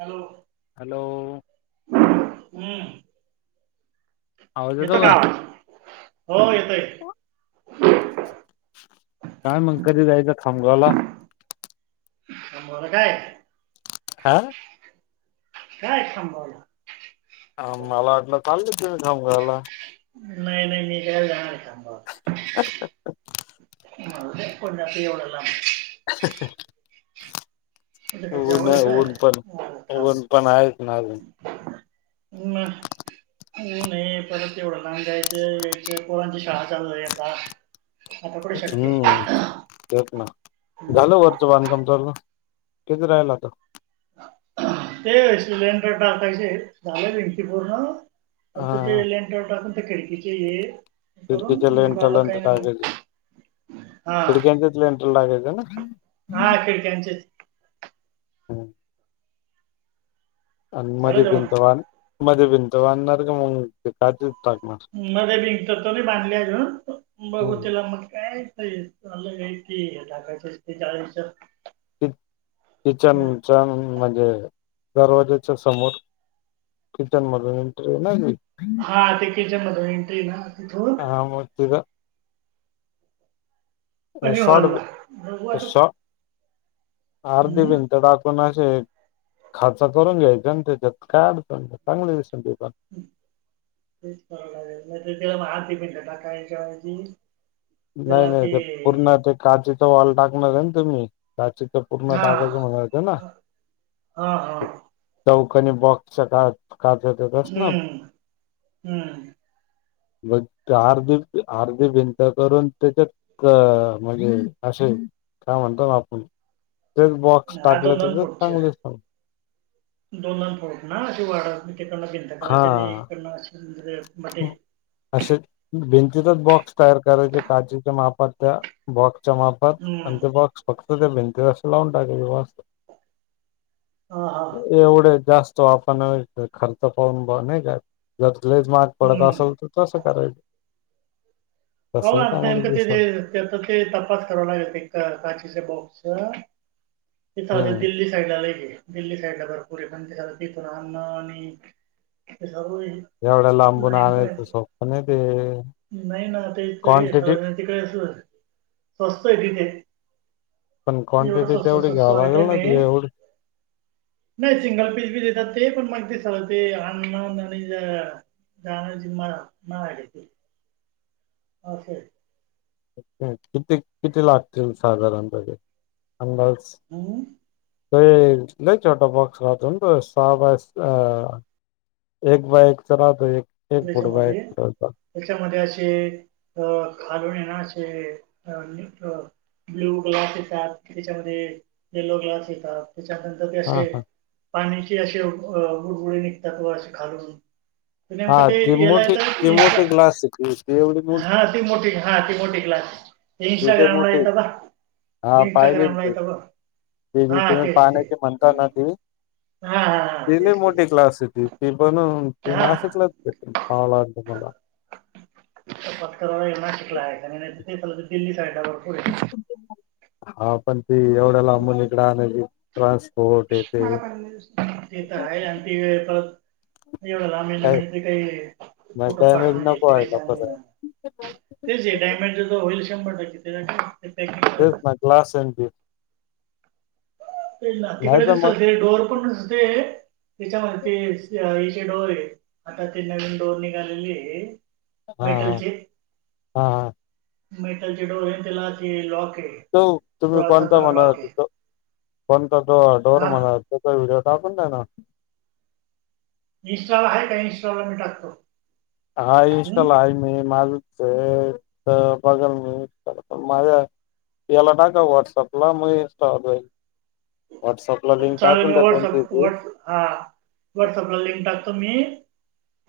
Hello. Hello हम्म. येतो का आवाज? हो येतोय काय मंग कधी जायचं? खामगावला. [unintelligible] काय? हा? काय थांबवलं? आ मला वाटलं चालले तुमी खामगावला. नाय नाय मी [unintelligible] जाणार का? [unintelligible] मरु दे कोन जातंय एवढ्या लांब. [unintelligible] म्हणजे काय ऊन जवळ आहे काय ऊन पण बरं, ऊन पण आहेच ना अजून. [unintelligible] ना उन हे परत एवढं लांब जायचं, यायचं पोरांची शाळा चालू झाली आता. आता कुठे शक्य आहे हम्म तेच ना हम्म. झालं वरचं बांधकाम चालू? किती रायलं आता? ते सिलेंडर टाकायचेत झाले भिंती पूर्ण फक्त ते. हा [unintelligible] खडकीचे हे करून खिडकीच्या मुली बाला [unintelligible] काही नाही टाकायचे मग हा खिडक्यांच्याचं लेंथ ला टाकायचं. चला हा खिडक्यांचेच हम्म. आणि झालं मधे जेवण भिंत [unintelligible] मधे भिंत [unintelligible] मध्ये भिंत कधी बांधलीय गं बघू तिला टाकणार मग काय [unintelligible] टाकायचं ते चाळीसचं. [unintelligible] म्हणे दरवाज्याच्या समोर किचन मधून एंट्री नाही नाही का? हा ते किचनमध मधून एन्ट्री आहे ना. तिथून हा मोत तुझ. पण शॉर्ट हॉलला बघू आता शॉर्ट अर्धी हम्म भिंत टाकवून खाचा करून घ्यायचा त्याच्यात कायड चांगले दिसते. तेच पाहावं लागेल ना ते. त्याला म हाती [unintelligible] नाही नाही ते पूर्ण ते काज वाॉल टाकणार आहे ना तुम्ही. त्याची तर पूर्ण हा टाकायच म्हणायचं ना हा हा चौ कणी बॉक्सकात काज होतस ना हम्म हम्म बघ आर्ध आर्ध भिंत करून त्याच्यात म्हणजे असे का म्हणतो ना आपण तेच बॉक्स हा टाकले तर दोनदोन तेच फूट चे चांगले दिसल दोनदोन फूट ना अशे वाडा भिंत करायचे आणि हिकडन असे असं भिंती च बॉक्स तयार करायचे काचेच्या मापात त्या बॉक्स च्या मापात आणि ते हम्म बॉक्स तू ते भिंतीला असे लावून टाकायचं बस. हा हा एवढे जास्त तो आपण खर्च पाहून नाही का. लईच मार्क पडत हम्म असेल तर तसं करायचं. हो तसं चांगलं नेमकं ते जे दिसल ते तपास करावं लागेल काचेच बाॅक्स हो तेथ हम्म दिल्ली साईडला लई आहे दिल्ली साईडला भरपूर आहे पण ते तिथ राहणं आणि सर्व हे एवढ्या लांबून लाईन पण आणायचं आहे सोप्प नाही ते नाही ना ते तिकडे क्वांटिटी अस मस्त आहे तिथे, पण एवढं क्वांटिटी स्वस्त तेवढी स्वस्त घ्याव लागेल आयटम ना आहे ते एवढी नाही. सिंगल पीस बी देतात ते पण मग दिसल ते आणंण आणि जाण्याची महाग तिथे असय किती किती लागतील साधारणपणे अंदाज हम्म त नाही छोटा बॉक्स राहतो. तो सहा बाय एक बाय एकचा राहतो. एक एक फुट बाईक त्याच्यामध्ये ठेवतो त्याच्यामध्ये असे अ खालून येणार. असे नाही का ब्ल्यु ग्लास येतात. त्याच्यामध्ये येलो ग्लास येतात. त्याच्यानंतर ते हा असे हा पाण्याचे असे अ वर निघतात असे खालून तर हा नेमकं ती ते याला मोठी ती येत मोठी ग्लास एक वीस तेवढी हा ती मोठी हा ती मोठी ग्लास तिथे मोठीे हा पाहिली इंस्टाग्रामला ते येतं बघ त हा जिथे तेच ते पाण्याची म्हणता ना ती, हा हा हा ते लई तेच मोठे तेच ग्लास होते ते पण ते हा नाशिकलाच पाहिला होतास ना पत्कराला पाहीला भरपर हा पण ती एवढ्याला लांबलं ईकड आणली खास मला पण ते तर आहे आणि ती परत एवढं लांबे काय म्हणजे ते काही मग फुटून पाटून डॅमेज म्हणजे नको ते काही व्हायला चांगलं आहे परत ना तेच डायमेंज होईल शंभर टक्के तर यायचं ना तेच ना ग्लास अन ते ते ना तिकडे दिसलते डोअर पण असते त्याच्यामध्ये साईज डोर आहे आता ते नवीन डोर निघालेली हे हा हम हा हम मेटलचे डोरे अन तेला ते लॉक आहे तो तुम्ही सोळा कोणता सतरा लॉक म्हणालात आहे तो पण तो जो डोर हा म्हणायचं हे च्यात आपण हा ना इन्स्ट्राला आहे काय इन्स्ट्राला मी टाकतो हाय इंस्टॉला हम्म आहे मी माझ ते तर बघल मी पण माझ्या याला टाका व्हॉट्सअपला मग इस्टाला जाईल व्हॉट्सअपला लिंक चालेल टाकून मी द्या कोणती ती व्हॉट्सअप हा व्हॉट्सअपला लिंक टाकतो मी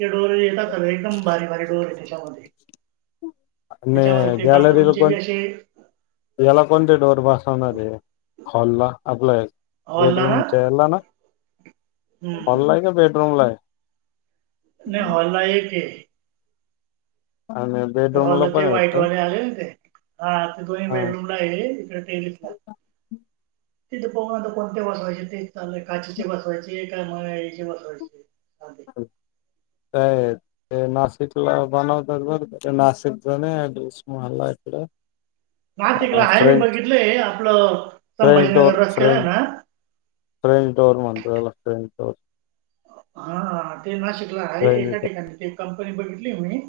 हे डोर येत सर्व एकदम भारी भारी डोर त्यामध्ये. म गॅलरी ल कोण असे एला कोते डोर बसवनारे. हॉलला आपलास बेड हॉलला ना रूम च्या हे ला ना हम्म हॉल आहे का बेड रूमला आहे? नाही हॉल ना एक आहे. आणि ते बेडरूमला हॉलला पण ते आहे वाटत. व्हाईटवाले आले ना ते हा ते दोन्ही बेडरूम ला आहे. इकडे टेरेसला. तिथे बघू आता कोणते बसवायचे ते. चाललय काचीचे बसवायचे त्या मूळ ए सी बसवायचं. काय? ते नाशिकला बनवतात बर. नाशिक जणेस मला इकड नाशिकला आहे मी बघितलंय. आपलं फ्रेंच डोअर संभाजीनगर रस्त्याला आहे फ्रेंच ना? हो. हा ह. ते नाशिकला आहेत एका फ्रेंच ठिकाणी ते कंपनी बघितली मी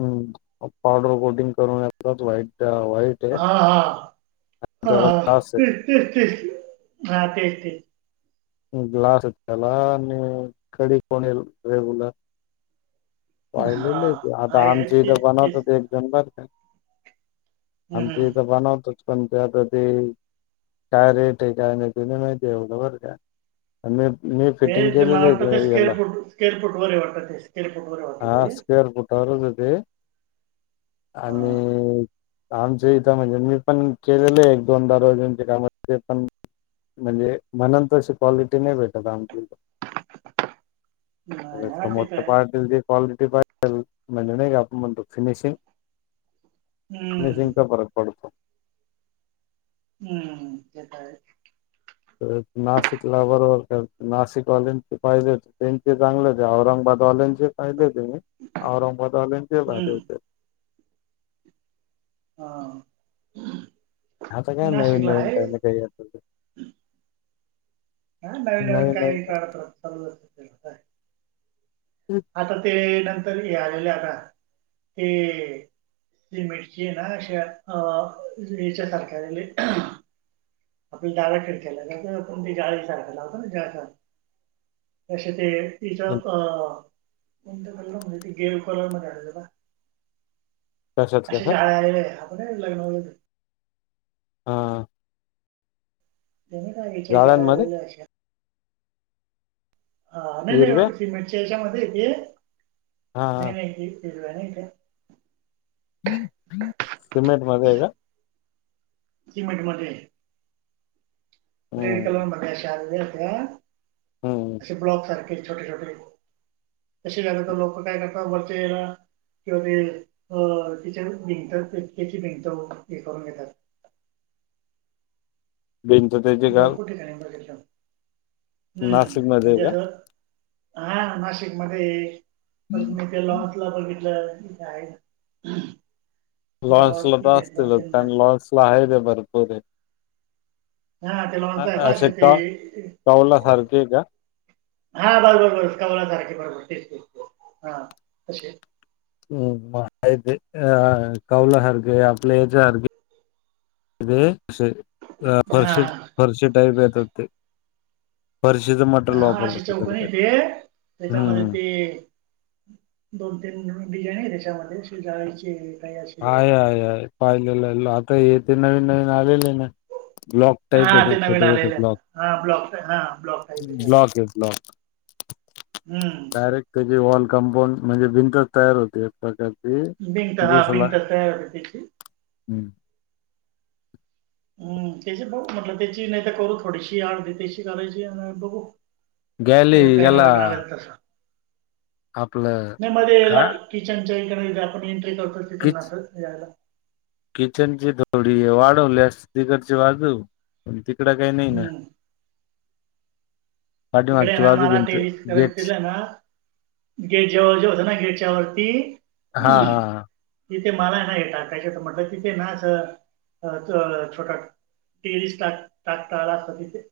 हम्म पावडर कोटिंग करून येतच व्हाईट व्हाईट आहे हा हा हा त्याला हा ग्लास तेच तेच तेच. हा तेच तेच. ग्लास त्याला आणि कडी पण ये रेगुलर. पाहिलेले हा आता आहे आहे आमचे इथ तेच बनवतो तेच ते एक जण बर का. हम्म आमच्या हम्म इथं बनवतो. पण त्यातते काय रेट आहे काय नाही ते नाही माहिती एवढ बर का आणि मी. मी हे फिटिंग ते मला केलेली वाटतं ते आहे याला स्केवअर फूट स्केवअर फूट वरे वाटत ते स्केवअर फुट हा स्क्वेअर फुठवरचे ते हा आणि आमच इथं म्हणजे मी पण केलेले आहे एक दोनदा रोजनचे काम ते पण. म्हणजे म्हणून तशी क्वालिटी नाही भेटत आमची नाही हा समोर तिथं तर आहे पाहतील घे कॉल घे रिफाईल म्हणजे नाही का आपण म्हणतो फिनिशिंग. हम्म मिसिंगचा फरक पडतो हम्म येताहेत. तर नाशिकला बरोबर नाशिक वालेंचे पाहिजे त्यांचे चांगले ते चांगलं औरंगाबाद वालेंचे जे पाहिले ते औरंगबाद वालेंचे पाहीले हम्म होते. हां आता काय नवीन नवीन टर्न काही असेल ते. हां नवीन नवीन काहीतर [unintelligible] आता ते नं तर हे आलेले आहे ना ते मिरची हे ना अशे अ याच्या सारखे आलेले आपल्या डाव्या खिडक्याला लावतो न आपण ते जाळीसारखा लावतो ना जाळीसारखा तसे ते. तिच्यावर अ कोणत्या कलर मध्ये ते [unintelligible] कलर मध्ये आलेलं ना? कशात असे कशात जाळ आलेले हा. [unintelligible] हां तेनी काय विचार जाळ्यांमध्ये [unintelligible] अशा हां नाही नाही हिरव्या ओ सिमेंट च्या हेच्यामध्ये. [unintelligible] हा नाही नाही जी शिजवाना इथे सिमेंट मध्ये आहे का सिमेंटमध्ये रेड हम्म कलर मध्ये अशे आणले. का हम्म अशे ब्लॉक सारखे छोटे छोटे तसे झाले तर लोक काय करतात वरचे हेला किंवा ते अ किचन भिंत [unintelligible] भिंत हे करून घेतात भिंत तेचे काल भरपूर ठिकाणी बघितलं नाशिक मध्ये का? हां नाशिक मध्ये परत मी ते लॉन्स ला बघितलं [unintelligible] लॉन्स गावात ला तर तिथे दोन असतील तीन कारण जण लॉन्स ला आहे ते भरपूर हा त्याला अ- म्हणतय पा असे का ते कावला सारखे आहे का? हा बरो बर बर कवला तारख बरोबर तेच तेच ते हा क [unintelligible] असे हा फरशी फरशी टाईल गत ये ते फरशीचं मटेरियल हा वापरलं अशी होत चौकन त्याला ते येते त्याच्यामध्ये हम्म ते दोन तीन डिझाईन आहेेत च्या ज आहेचे [unintelligible] हा आहेय आहे पाहिलेला ये ते नवीन नवीन आलेले आहे ना ब्लॉक टाईप हा आहे ते नवीन छोटे छोटे आलेले आहेत ब्लॉक हा ब्लॉक हा ब्लॉक टाईप त्या. ब्लॉक आहे ब्लॉक [inaudible] हम्म ज वॉल कंपाऊंड म्हणजे भिंतच तयार होते प्रत भिंत हा अपंत त्या तेच [unintelligible] हम्म हम्म त्याची बगु म्हटलं त्याची नाही तर करू थोडीशी अडदी त्याशी करायची आणि बघू गॅली अजून काही गला नवीन आलं तर तसं नाही मध्ये किचन आप कि [inaudible] [unintelligible] किचनची थोडी वाढवलि असती तिकडची बाजू तिकड काही नाही ना हम्म तिकडे पाठीमागची ना बाजू भिंत मराठी गेट केला ना गेट जेवळ जे होत ना गेटच्या वरती हा हा तिथे मला नाही टाकायचे तर म्हटलं तिथे नाच छोटा टेरिस टाक टाकताला अस तिथे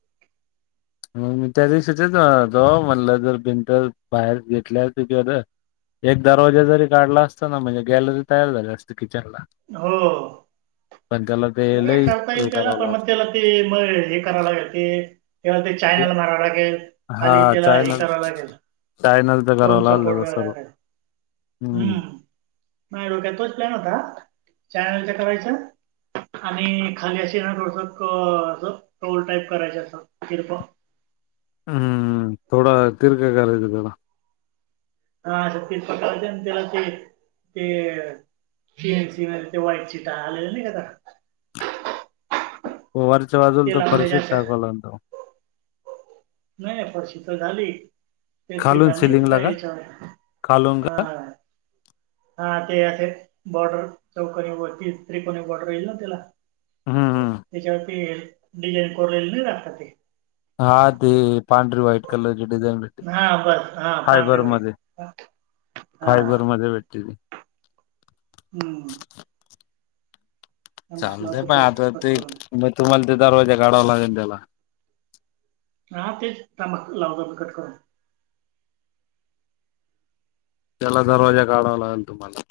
मग मी त्या दिवशी तेच म्हतो म्हटलं जर भिनंतर बाहेर घेतल्या त क एक दरवाजे जरी काढला असता ना म्हणजे गॅलरी तयार झाली असते किती [unintelligible] का करता येईल त्याला पण मग त्याला ते मग हे कराय लागेल ते ह तेव्हा ते चायनल माराय लागेल हा खाली त्याला हे चायनल कराव लागेल चायनलच दोन करावं सपोर्ट लागलेलं द्यालाला सर्व लागेल हम्म नाही रडोक्या तोच प्लॅन होता चॅनलच्या करायचा आणि खाली ना थोडसं अस टोल टाईप करायचे असं तिरक हम्म थोडा तीरक घालायचं जरा हा असं तेच पकारच त्याला ते ते सीएनसी ते व्हाईट शीट आलेलं नाही काता. हो वरच्या बाजूला तर फरशीच टाकायला तो. नाही नाही फडशी तर झाली ते खालून सीटा नाहीत का सिलिंगला यच्यावर खालून हा का हा ते असे. बॉर्डर चौकनी वरती त्रिकोणी बॉर्डर येईल ना तिला हम्म हम्म हेच्यावरती डिझाईन कोरलेली नाही राहत का ते. हा ते पांढरी व्हाईट कलरची डिझाईन भेटते हा बस हा पांढरे फायबर मध्ये वाईट हा फायबर मध्ये भेटते ती. हम्म. थांबा चालत लावतो पण परत आता कट ते करून मग तुम्हाला ते दरवाजा काढावा लागल त्याला. हा तेच थांबा लावतो कट करून. त्याला दरवाजा काढावा लागेल तुम्हाला.